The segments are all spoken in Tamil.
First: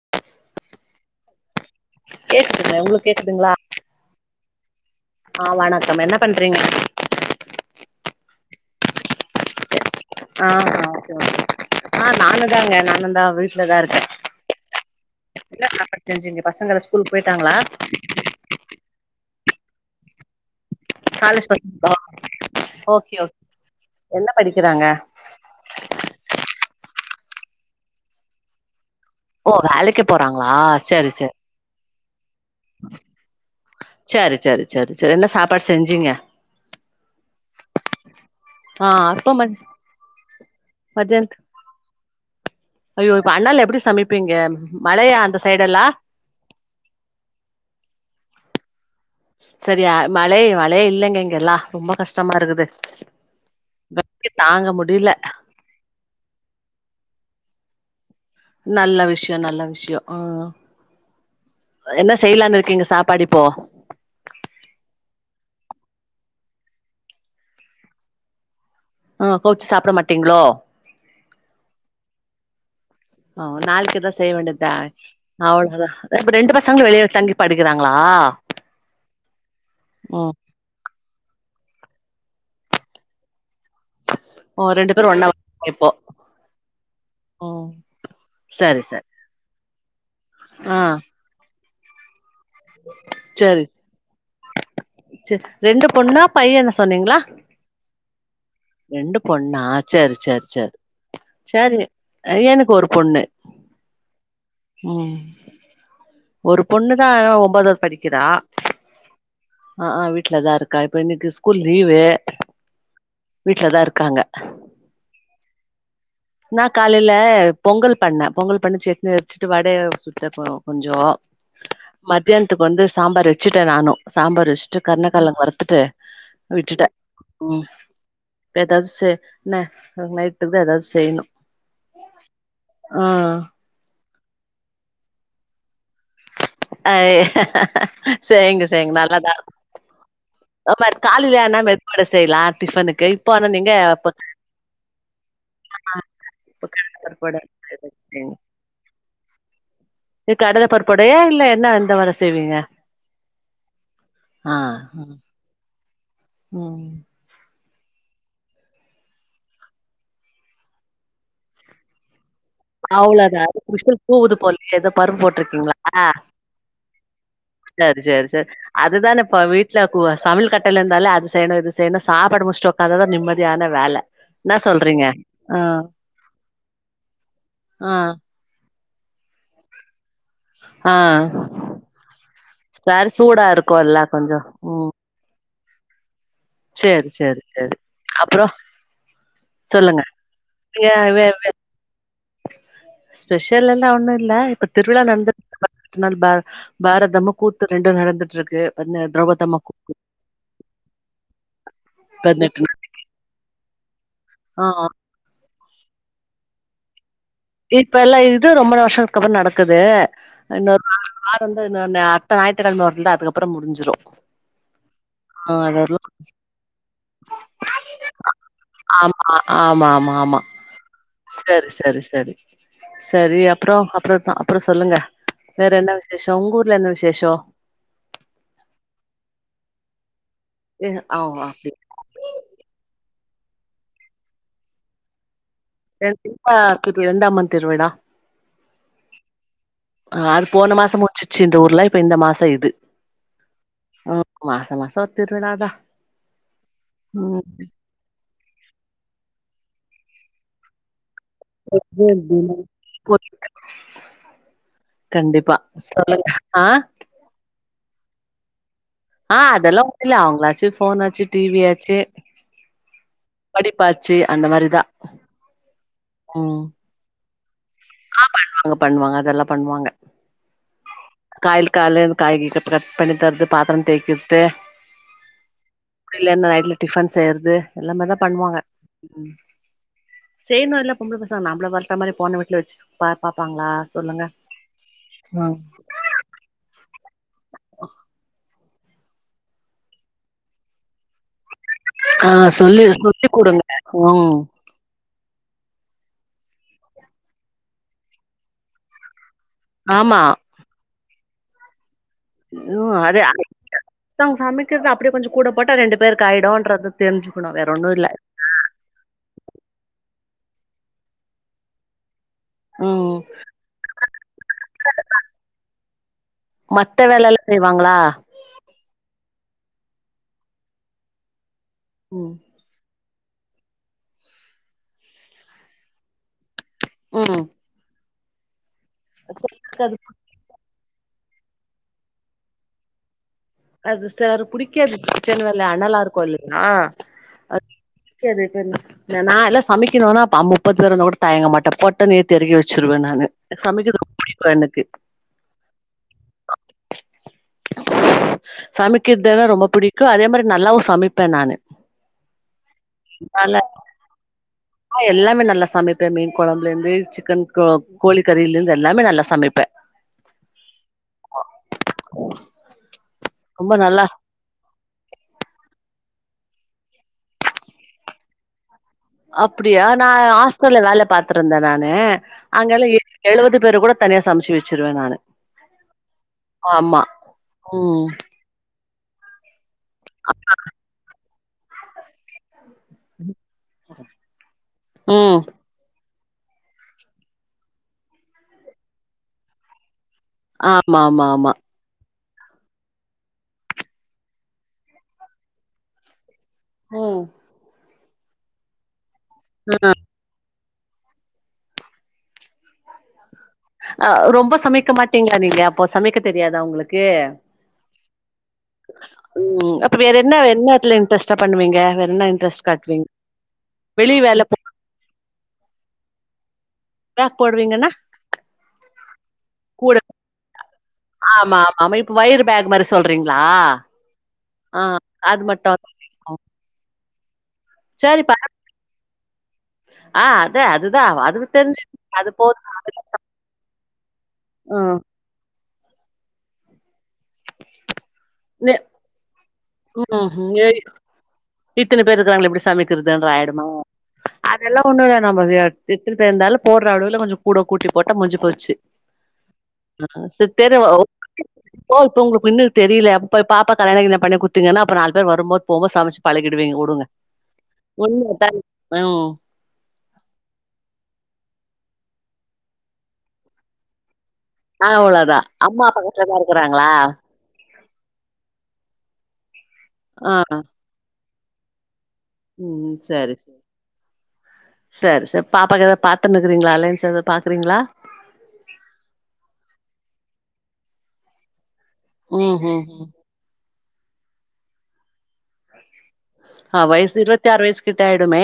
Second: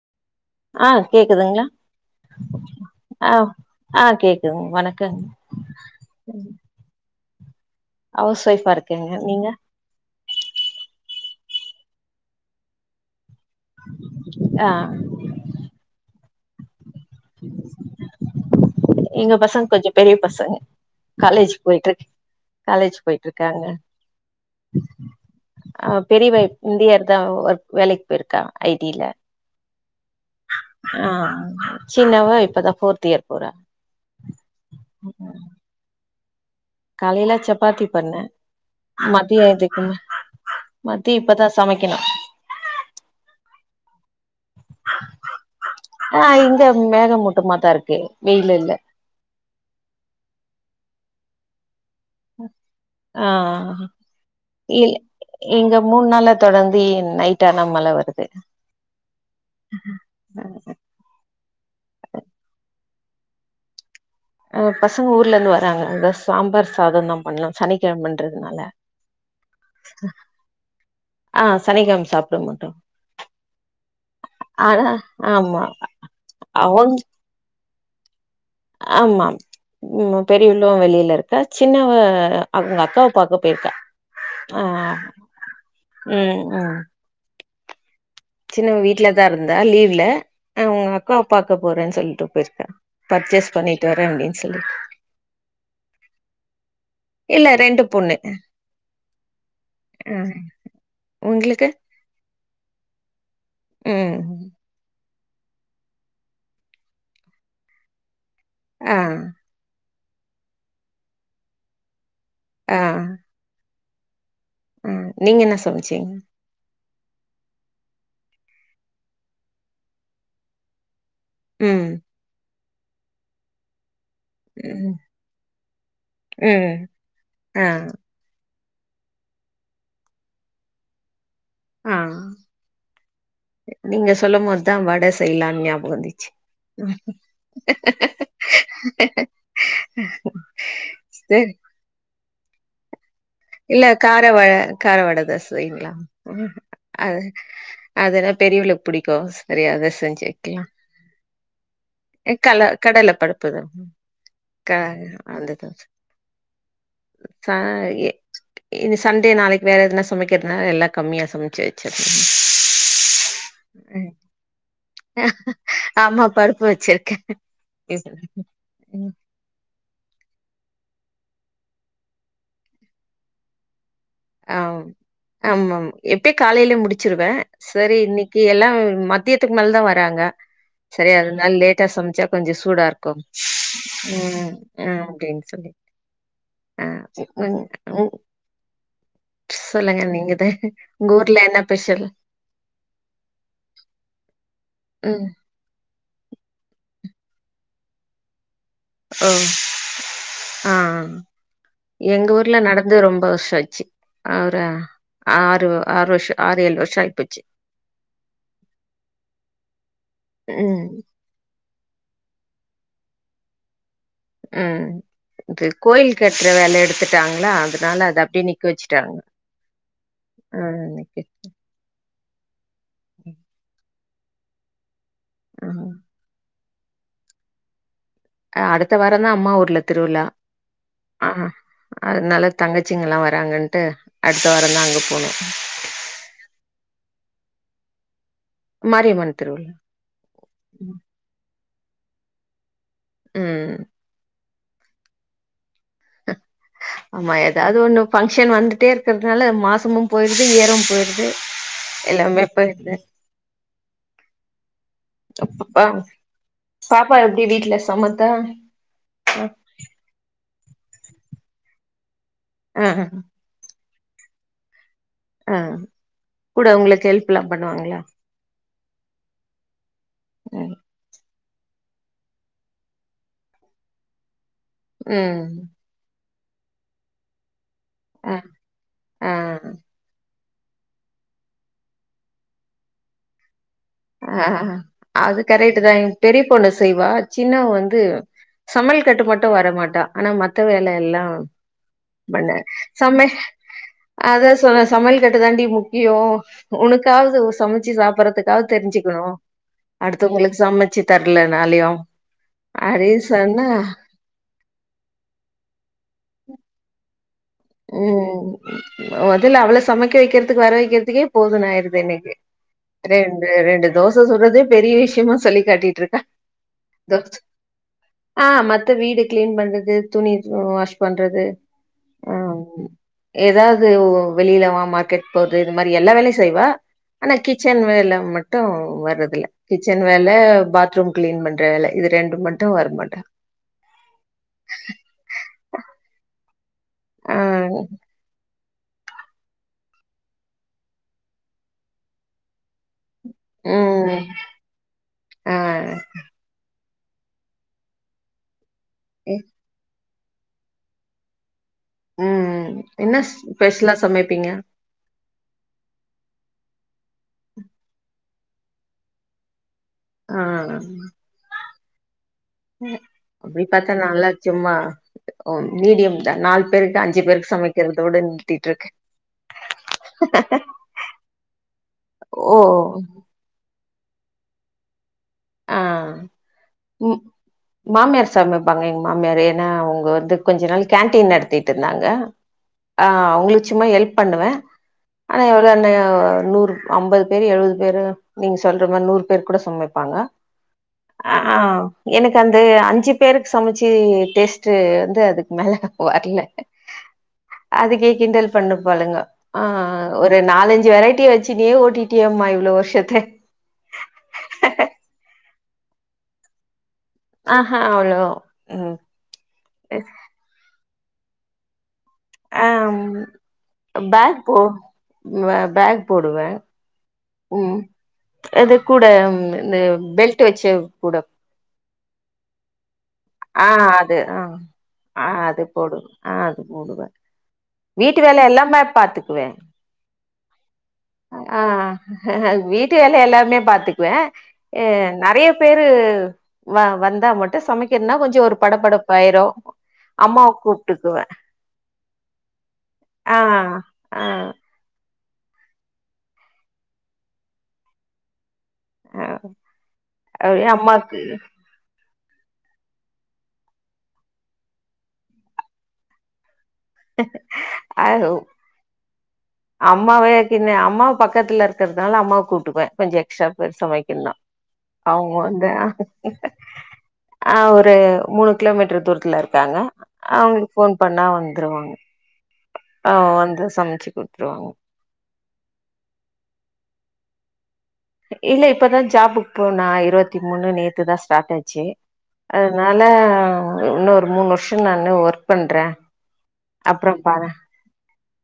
[inaudible] ஆ கேக்குதுங்களா கேக்குதுங்க உங்களுக்கு ஆ கேக்குதுங்களா ஆ கேக்குதுங் வணக்கங் ஆ வணக்கம் என்ன பண்றீங்க ஹவுஸ் வைஃபா இருக்கேங்க நீங்க ஆ ஓகே ஓகே ஆ நானு தாங்க நானுந்தா வீட்ல தா இருக்கே ஆ என்ன சாப்பாடு செஞ்சிங்க பசங்கலா ஸ்கூல் போயிட்டாங்களா [inaudible] எங்க பசங் கொஞ்ச பெரிய பசங் காலேஜ் போயிட்ருக்க காலேஜு ஓகே ஓகே போயிட்ருக்காங்க என்ன படிக்கிறாங்க ஆ பெரியவ இந்தி இயர் தா ஒர்க் வேலைக்கு போயிருக்கா ஐ டி ல ஓ வேலைக்கு போறாங்களா சரி சரி சின்னவா இப்ப தா ஃபோர்த் இயர் போறா சரி சரி சரி சரி என்ன சாப்பாடு செஞ்சீங்க காலையில சப்பாத்தி பண்ணே ஆ அப்ப ம மதியத்துக்கு இன்னு மதிய மத்தியானத் இப்பதா சமைக்கணு ஐயோ இப்ப அனல் எப்டி சமைப்பீங்க மழையா அந்த சைடு எல்லா ஆ இங்க மேக மூட்டமா தா இருக்கு வெயில் இல்ல செரியா‌ மழே மழே இல்லங்க இங்கெல்லா ரொம்ப கஷ் டமா இருக்குது ஆ வெக்க தாங்க இல் முடில இங்க மூண் நாளா தொடர்ந்து நைட் ஆன மழ வருது நல்ல விஷயோ நல்ல விஷயோ ஆ, ம் என்ன செய்யலான்னு இருக்கீங்க சாப்பாடு இப்போ ஆ பசங்க ஊர்ல இருந்து வராங்க அதா சாம்பார் சாததா பண்ணலா சனிக்கெழமண்றதுனால ஆ கவுச்சி சாப்ட்ட மாட்டீங்ளோ ஆ சனிக்கெழம சாப்ட்ட மாட்டோ ஆ நாளைக்கு எதா செய்ய வேண்டி தா ஆனா ஆமா அவ்ளோதா இப்ப ரெண்டு பசங்களு அவங் வெளிய தங்கி படிக்கிறாங்களா ஆமா ம் பெரிய யவளு வெளில இருக்கா சின்னவ அவங்க அக்காவ பாக்க போயிருக்கா ஆ ஓ ரெண்டு பேரு ஒன்னா இப்போ ம் ம் ம் சின்னவ சரி சரி வீட்லதா இருந்தா லீவ்ல ஆ அவங்க அக்காவ பாக்க போறேன்னு சொல்ட்டு போயிரு கா பர்ச்சேஸ் சரி பண்ணிட்டு வரேன் அப்டின்னு சொல்லி ரெண்டு பொண்ணா பையன்னு சொன்னீங்களா இல்ல ரெண்டு பொண்ணு ரெண்டு பொண்ணா ஆ செரி செரி செரி உங்களுக்கு செரிங்க எனக்கு ஒரு பொண்ணு ம் ம் ஒரு பொண்ணுதா ஒன்பதாவது படிக்கிறா ஆ ஆ ஆ வீட்லதா இருக்கா இப்ப இன்னிக்கி ஸ்கூல் லீவு ஆ வீட்லதா இருக்காங்க ஆ நீங்க என்ன சமச்சீங் நா காலையில பொங்கல் பண்ணே பொங்கல் பண்ணு சட்னி வெச்சுட்டு வடைய சுட்ட கொஞ்சோ ம் மத்தியானத்துக்கு வந்து சாம்பார் வெச்சுட்டே நானு சாம்பார் வெச்சிட்டு ம் கருணக்கழங்கு வருத்துட்டு ம் விட்டுட்டே ஆ ம் எப்றோ எதாவது செ நைட்டு தா எதாது செய்யணு ஆ ஆ நீங்க சொல்லும்போதுதா வட செய்யலான்னு ஞாபகோ வந்துச்சு செய்ங்க செய்ங்க நல்லாதா அதே மாரி சரி காலிலன மெதுவட செய்யலா டிஃபனுக்கு ஆனா நீங்க இல்ல இப்ப காரவட காரவடதா செய்யலானு இப்ப கடல அது பருப்பு வட அதுனா செய்ங்க பெரியவளுக்கு புடிக்கு செரி அத செஞ் சு இது கடல பருப்பு வடயா இல்ல என்ன எந்த வட வெக்கலா செய்வீங்க கல கடல பருப்புதா ஆ க அந்த இதா ம் காயே இது சண்டே நாளைக்கு வேற எதுனா சமைக்கிறதுனால எல்லா கம்மியா சமைச்சு வெச்சாச்சு அவ்ளதா விசில் கூவுது போலயே எதோ பருப்பு போட்ருக்கீங்ளா ஆமா பருப்பு வச்சிருக்கே சேரி சேரி சேரி அதுதான இப்ப வீட்ல கூ சமையல் கட்டுல இருந்தாலே அது செய்யணு இது செய்யணு சாப்பாடு முடிச்ட்டு ஒக்காந்தா தா நிம்மதியான வேல இன்ன சொல்றீங்க ஆ எப்பையு காலைலே முடிச்சிருவே ஆ செரி இன்னைக்கு எல்லா மத்தியத்துக்கு மேல தா வராங்க ஆ செரி அதனால் லேட்டா சமைச்சா கொஞ்ச சூடா சரி இருக்கும் சூடா இருக்குல்ல கொஞ்சோ ம் ஆ அப்டின் சொல்லி ஆ சேரி சேரி ம் சேரி ம் அப்றோ சொல்லுங்க நீங்கதா நீங்க உங்க வே ஊர்ல வே என்ன பெஷல் ஸ்பெஷல் எல்லா ஒன்னு இல்ல இப்ப திருவிழா ம் நடந்துட்ருக்கு ட்த்த நாள் பா பாரதமு கூத்து ரெண்டு நடந்துட்ருக்கு ஓ ஆ எங்க ஊர்ல பதினெட்டு நாள் நட ந்தே ரொம்ப வர்ஷ ஆச்சு ஆ ஒரு ஆறு ஆறு வர்ஷ ஆறேழு வர்ஷ ஆயிப்போச்சு இப்ப எல்லா இது ரொம்ப வர்ஷத்துக்கு அப்பற நடக்குது அ இன்னொரு ம் ஆரம்ப இன்னொன்னு அட்த்த ஞாயித்துக்கெழம வந்தா அதுக்கப்பற முடிஞ்சுரு ம் இது கோயில் கட்ற வேல எடுத்துட்டாங்ளா அதனால அது அப்டியே நிக்க வச்சுட்டாங்க ஆமாம்மாம்மா ஆ இன்ன கேட்ட செரி செரி செரி செரி அப்றோ அப்றோந்தா அப்றோ சொல்லுங்க வேற என்ன விசேஷ ஒங் ஊர்ல என்ன விசேஷ ஆ அடுத்த வாரந்தா அம்மா ஊர்ல திருவிழா ம் ம் ஆமா அப்டியே அதுனால தங்கச்சிங்கலா வராங்கன்ட்டு அடுத்த வாரந்தா அங்க போணு என் [unintelligible] இப்ப இது எந்த அம்மன் திருவிழா மாரியம்மன் திருவிழா ஆ அது போன மாசமு சிச்சி இந்த ஊர்ல இப்ப இந்த மாச இது ம் அ மாச மாச திருவிழாதா ஆமா எதாவ்து ஒன்னு ஃபங்க்ஷன் வந்துட்டே இருக்கிறதுனால மாசமும் போயிருது இயரும் போயிருது [unintelligible] கண்டிப்பா சொல்லுங்க ஆ க்கா எப்டி வீட்ல சமத்தா ஆ அதெல்லா ஒன்னுல்ல அவ்ங்களாச்சு ஃபோனாச்சு டி வி யாச்சு ஆ ஹ படிப்பாச்சு அந்த மாரிதா ஆ கூட ஒங்களுக்கு ஹெல்ப்லா பண்ணுவாங்களா ஆ பண்ணுவாங்க அவ்ங்க பண்ணுவாங்க அதெல்லா பண்ணுவாங்க ம் காய்லு கால்லே எனக்கு காய்கறி கட் கட் பண்ணி தரது பாத்தர தேய்கற்து ம் அப்டி இல்லாம நைட்ல டிஃபன் செய்யற்து எல்லாமே தா ஆ பண்ணுவாங்க ம் ஆ செய்ணுல்ல பொம்பள பசங்க நம்பள வளத்தமாரி போன வீட்ல வெச்சு பா பாப்பாங்ளா அ அது கரெக்ட்டு தா எ பெரிய பொண்ணு செய்வா சின்னவ வந்து சமயல் கட்டு மட்டு வரமாட்டா ஆனா மத்த வேல எல்லா ஆ பண்ண சொல்லி சம்மெ சொல்லி குடுங்க ம் அத சொல்லஸ் சமையல் கட்டுதாண்டி முக்கியோ உனக்காவ்து சமச்சி சாப்பறத்துக்காவ் தெரிஞ்சிக்கணு ஆமா அடுத்தவங்களுக் சமச்சி தர்லனால்யு உ அது அறைக் சம் சமைக்கிற்து அப்படே கொஞ்சு கூட போட்டா ரெண்டு பேர்க்காய்டோன்றது தெஞ்சிக்குணு வேற ஒன்னு இல்ல முதல அவ்வளவு சமைக்க வைக்கிறதுக்கு வர வைக்கிறதுக்கே போதும் ஆடுது எனக்கு ம் ரெண்டு ரெண்டு தோசை சுட்றதே பெரிய விஷயமா சொல்லி காட்டிட்ருக்கா மத்த வேலலா செய்வாங்ளா ஆ மத்த வீடு க்ளீன் பண்ணுது துணி தூ வாஷ் பண்றது ஆ உம் ஏதாவது ஓ வெளியிலவா மார்க்கெட் போகுது இது மாதிரி எல்லா வேலையும் செய்வா ஆனா ம் கிச்சன் வேல மட்டு வரதுல்ல கிச்சன் வேல பாத்ரூம் க்ளீன் பண்ற வேல இது ரெண்டுமட்டு வர்மாட்டா அது சார் புடிக்காது இச்சன் வேல அனலா இருக்கு இல்லுங்கா ஆ அ சரி சரி எ நா எல்லா சமிக்கணுனா பா முப்பது பேர் வந்தா கூட தயங்கமாட்ட பொட்டுனு தெரிகி வச்சிருவே நானு ம் சமைக்கிற்து ப என்னுக்கு ஆ எ சமக்கிற்தென்னா ரொம்ப பிடிக்கு அதே மாரி நல்லாவு சமைப்பே நானு ம்ம் என்னஸ் நல்லா ஸ்பெஷ்லா சமைப்பீங்க எல்லாமே நல்லா சமைப்பே மீன் கொழம்புல இருந்து சிக்கன் க்லோக் கோழிக்கறில இந்து எல்லாமே நல்லா சமைப்பே [inaudible] ஆ அன் [inaudible] ம் அப்டி ரொம்ப பாத்தா நல்லா நாலா ச்சும்மா ஓ மீடியம் தா நால் பேருக்கு அஞ்சி பேருக்கு சமைக்கற்தோட நிறுத்திட்ருக்கே அப்படியா நா ஹாஸ்டல்ல வேல பாத்துருந்தே நானு ஓ அங்கல்லா எ எழுவது பேரு கூடத் தனியா சம்ச்சி வச்சிருவே நானு ஆ ஆமா உ ம் மாம்யார்ஸ் சமைப்பாங்க எங் மாமியாரு ஏனா அவுங்க வந்து கொஞ்ச நாள் கேன்டீன் நடத்திட்ருந்தாங்க ஆ அவ்ங்க்ளு ச்சும்மா ஹெல்ப் பண்ணுவே ம் ஆனா யோல் ரன்னயா நூறு அம்பது பேர் எழுவது பேரு நீங் சொல்ற மார் நூற் பேர் கூட சமைப்பாங்க ஆ மாம் அ ஆ எனக்கு அந்து அஞ்சு பேருக் சமச்சி டேஸ்ட்டு வந்து அதுக்கு மேல வர்ல ம் அதுக்கே கிண்டல் பண்ணு பாளுங்க ஆ ஒரு நாலஞ்சு வெரைட்டிய வச்சுனே ஓட்டிட்டியேமா அம்மா இவ்ளோ வர்ஷத்தே அ ரொம்ப சமைக்க மாட்டீங்ளா நீங்க அப்போ சமைக்க தெரியாதா உங்களுக்கு ஆஹா அவ்ளோ ம். உம் அப்ப வேற என்ன என்னத்துல இன்ட்ரெஸ்ட்டா பண்ணுவீங்க வேற் என்னன் அம் அ பேக் போ வ பேக் போடுவே பேக் உம் போடுவீங்கன்னா அது கூட இந்த கூட பெல்ட் வச்ச கூட ஆமா ஆமா இப்ப வையிரு பேக் மாரி சொல்றீங்ளா ஆ அது ஆ அது மட்டு ஆ அது கூடுவ வீட்டு சரிப்பா வேல எல்லாமே பார்த்துக்குவே ஆ அத அதுதா அதுக்கு ஆ தெரிஞ்சு அது போது வீட்டு வேலை எல்லாமே பாத்துக்குவே அ ம் நிறைய பேரு வ வந்தா மட்டு சமைக்கிறதுன்னா கொஞ்சோ ஒரு நெ படப்படப்பாயிரு ம் அம்மாவ ம் ஏய் கூப்ட்டுக்குவே இத்தனை பேரு இருக்கிறாங்க எப்டி சமைக்கதுன்ற ஆ ஆயிடுமா ஆ அதெல்லா ஒன்னு இல்ல நம்ம எ எத்தின பேருந்தாலு போடற அளவுல கொஞ்சோ கூட கூட்டி போட்டா முஞ்ச போச்சு ஆ ஆ அப்டியே சித்திருவே அம்மாக்கு ஓ இப்ப உங்களு பின்னு தெரியலப்ப பாப்பா கல்யாண கில்யாண பண்ணிக் குடுத் திங்கன்னா அப்ப நாலு பேர் வருபோது போ போது சமச்சு பழகிடுவீங்க வுடுங்க அது உண்மதான் ம் அம்மாவே கின்ன அம்மாவு பக்கத்துல இருக்கிறதுனால அம்மாவ கூப்டுக்குவே கொஞ்சோ எக்ஸ்ட்ரா பேரு சமைக்கிறனா அவ்ளோதா அம்மா பக்கத்துல தா இருக்குறாங்களா ஆ ஒரு மூணு கிலோமீட்டர் தூரத்துல இருக்காங்க ஆ அவுங்களுக்கு ஃபோன் பண்ணா வ ந்திருவாங்க ம் ஆ வந்து சமச்சு குடுத்துருவாங்க சேரி சேரி பாப்பாக்கு ஏதாவ் பாத்துனுக்கீங்களா அலைன்ஸ் எதாவது பாக்குறீங்களா இல்ல இப்பதா ஜாபுக்கு போனா இருவத்தி மூணு நேத்து தா ஸ்டார்ட் ஆச்சு ம் ம் அதனால ம் உன்னு ஒரு மூணு வருஷோ நானு ஒர்க் பண்றே ஆ அப்புறோ வயசு இருவத்தி பாரே ஆறு வயசு கிட்ட ஆயிடுமே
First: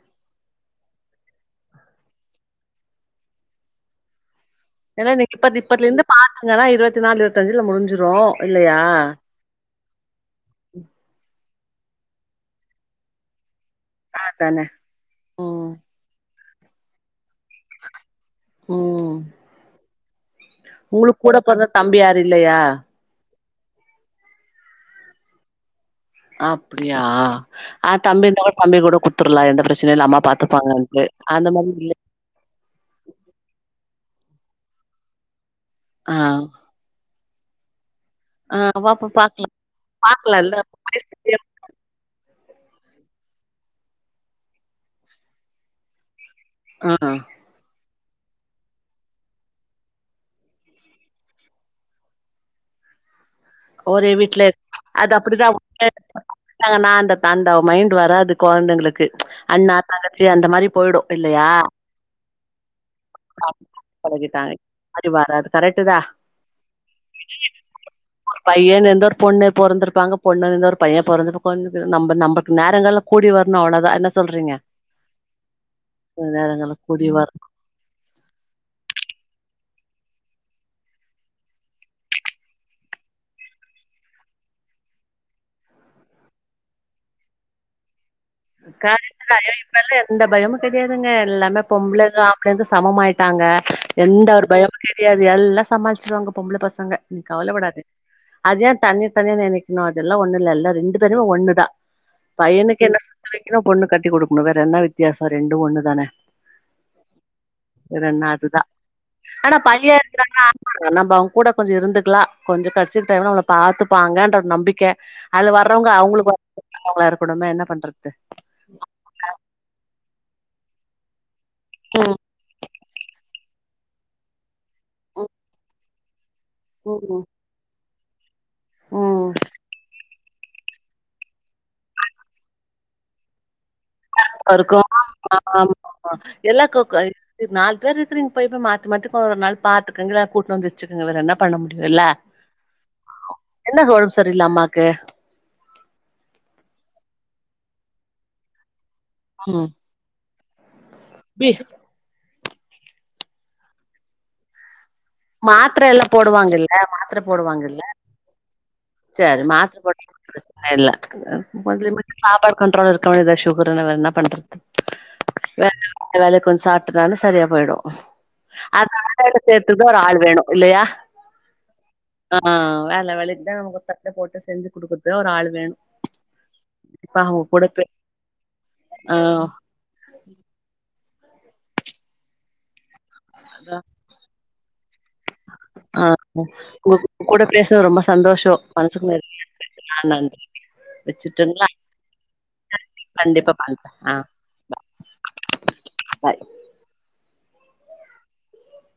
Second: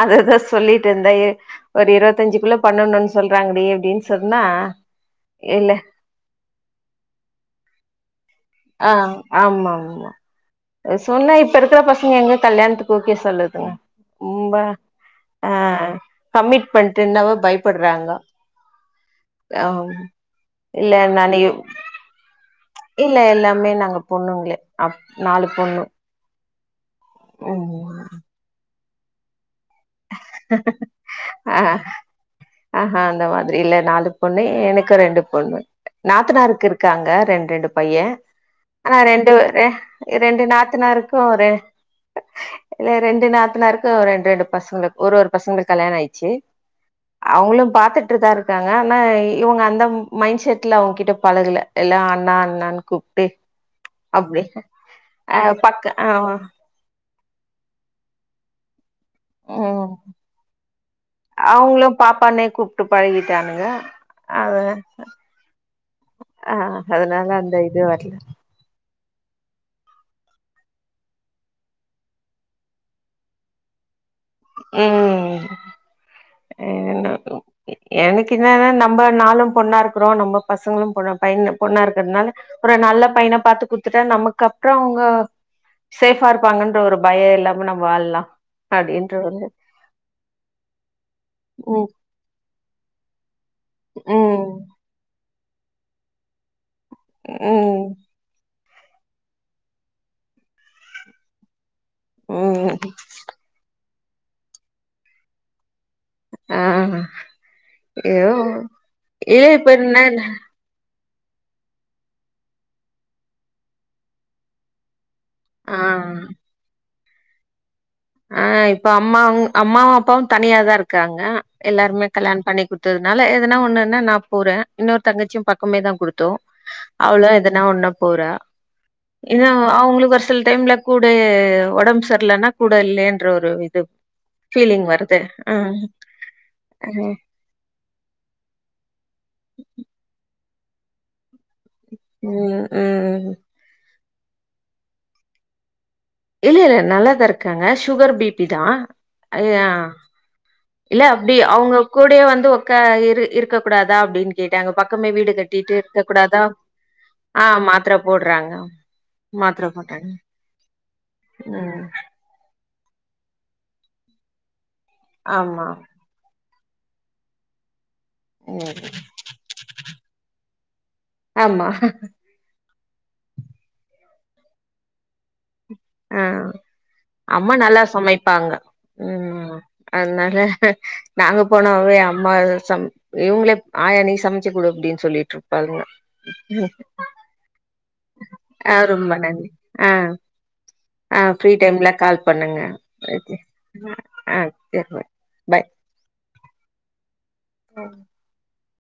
அததா சொல்லிட்டு இருந்தே எ ஒரு இருவத்தஞ்சுகுள்ள பண்ணணுனு சொல்றாங்கடி அப்டினு சொன்னா ஏனா நீங்க இப்பத் இல்ல இப்பத்துல இருந்து பாத்தீங்கனா இருவத்தி நாலு இருவத்திஞ்சுல முடிஞ்சுரு அ ஆமா ஆமா சொன்னா இப்ப இருக்கற பசங்க எங்க கல்யாணத்துக்கு ஓகே சொல்லுதுங்க ரொம்ப அதானே ஆ ம் கம்மிட் பண்ட்டு என்னவோ பயப்படுறாங்க ம் ஆ ம் உங்களுக்கு கூட பொறந்தா தம்பி யாரு இல்லயா இல்ல எல்லாமே நாங்க பொண்ணுங்களே அப் நாலு பொண்ணு அப்டியா ம் ஆ தம்பி இருந்தா கூட தம்பி கூட குத் துரலா எந்த பிரச்சனயு இல்ல அம்மா பாத்துப்பாங்கட்டு அந்த மாரி இல்ல அ ஹ அந்த மாதிரி இல்ல நாலு பொண்ணு எனக்கு ரெண்டு பொண்ணு ஆ நாத்தநாருக்கு இருக் க்காங்க ரெண் ரெண்டு பையே ஆ ஆனா பாப்பா ரெண்டு பாக் அ ரெண்டு பாக்கலால்ல நாத்தனாருக் கு ஒரு ரெண்டு நாத்தனாருக்கு ரெண் ரெண்டு பசங்க ஒரு ஒரு பசங்களுக்கு கல்யாண ஆயிச்சு ஆ அவுங்களு பாத்துட்டுதா இருக்காங்க ஆனா இவுங்க அந்த மைண்ட் செட்ல அவுங்க கிட்ட பழகல எல்லா அண்ணா அண்ணானு கூப்ட்டே ஒரே வீட்ல அது அப்டிதா பக்க ஆ தான்னா அந்த தாண்டவ மைண்ட் வராது கொழந்தைங்களுக்கு அண்ணா தங்கச்சி அந்த மாரி போய்டு அவுங்களு பாப்பானே கூப்பிட்டு பழகிட்டானுங்க அத கரெக்டு தா ஆ அதுனால அந்த இது வரல பையன்னு இருந்த ஒரு பொண்ணு பொறந்திருப்பாங்க பொண்ணுன்னு இருந்தா ஒரு பைய பொறந்திருப்பாங்க நம்ம நமக்கு நேரங்கலோ கூடி வரணு‌ அவ்வுளோவதா என்ன சொல்றீங்க ம் நேரங்கால கூடி வர எனக்கு என்னனா நம்ம நாலும் பொண்ணா இருக்கறோ நம்ம பசங்களு பொண்ண பைய பொண்ணா இருக்றதுனால ஒரு நல்ல பையனா பாத்து குடுத்துட்டா நமக்கு அப்றோ அவ்ங்க சேஃபா இருப்பாங்கன்ற ஒரு பயோ இல்லாம நம்ம வாழலா அப்டின்ற காலேஜ்லதா ஒரு இப்பல்லா எந்த பயமு கெடையாதுங்க எல்லாமே ம் பொம்பள தா [unintelligible] சமமாயிட்டாங்க எந்த ஒரு ம் பயமு கெடையாது எல்லா சமாளிச்சிருவாங்க பொம்பள பசங்க நீ ம் கவலபடாதிங்க அது ஏ தனி தனியா நெனைக்கணு அதெல்லா ஒன்னு இல்ல ரெண்டு பேருமே ஒன்னுதா ம் பையனுக்கு என்ன சொத்து வைக்கணு பொண்ணு கட்டி குடுக்கணு வேற என்ன வித்தியாசோ ரெண்டு ஒன்னு தானே ஆ வேறென்ன ஐயோ அதுதா இல்ல ஆனா இப்ப பையே என்ன இருந்தானா நம்ம அவுங்க கூட கொஞ்சோ இருந்துக்கலா கொஞ்சோ கடச்சி டைம்ல நம்மள பாத்துப்பாங்கன்ற ஒரு நம்பிக்க அதுல வர்றவுங்க ஆ அவுங்களுக்கு [unintelligible] இருக்கனுமே என்ன பண்றது ஆ இப்போ அம்மாவு அப்பாவு தனியாதா இருக்காங்க எல்லாருமே ம் கல்யாண பண்ணி குடுத்ததுனால எதுனா ஒன்னுன்னா நா போறே இன்னொரு தங்கச்சியு பக்கமே தா குடுத்தோ ம் ம் அவளு எதனா ஒன்னுனா போறா ம் இன்னு அவு அவுங்களுக்கு ஒரு சில டைம்ல கூடயே ஒடம் செர்ல்லனா கூட இல்லயேன்ற ஒரு இது இருக்கு பீலிங் வருது ஆ நால் பேரு இருக்குறீங் போய் போய் மாத்து மாத்தி ஒரு நாள் பாத்துக்கங்க கூட்வந்து வெச்சீக்கங்கள வேற என்ன பண்ண முடியுல்ல ம் ம் என்னது ஒடம்பு செரியில்ல அம்மாக்கு இல்ல இல்ல நல்லாதா இருக்காங்க சுகர் பி பி தா ம் இல்ல அப்டி பி அவுங்க கூடவே வந்து ஓக்கா இரு இருக்க கூடாதா அப்டின்னு கேட்டாங்க பக்கமே வீடு கட்டிட்டு மாத்திர இருக்க எல்லா கூடாதா போடுவாங்கல்ல ஆ மாத்திர போட்றாங்க சேரி மாத்திர போட்டிங்கன பிரச்சன இல்ல ம் [unintelligible] சாப்பாடு கண்ரோல் இருக்க வேண்டியதா சுகருனா வேற என்ன பண்றது ஆமா வேற வேல கொஞ்சோ சாப்பிட்டனாலே சரியா போயிடு ம் [unintelligible] ஒரு ஆளு வேணு இல்லயா ஆமா ஆ வேல வேலைக்குதா ஒரு தட்ட போட்டு செஞ்சு குடுக்குறதுக்கு ஒரு ஆளு வேணு ஆ இப்ப அவங்க அம்மா கூட நல்லா பே சமைப்பாங்க ஆ ம் அதனால நாங்க போனவே அம்மா சம இவங்களே அதா ஆயா நீ சமச் ச்சுக்குடு அப்டின்னு சொல்லிட்டு இரு பாங்க ஆ உங்க கூட பேசுனது ரொம்ப சந்தோஷோ ஆ மனசுக்கு ரொம்ப நெறைவா நன்றி ஆ நன்றி ஆ ஃப்ரீ வச்சுட்டுங்களா டைம்ல கால் பண்ணுங்க கண்டிப்பா பண்றே ஆ [inaudible] பாய் ஆ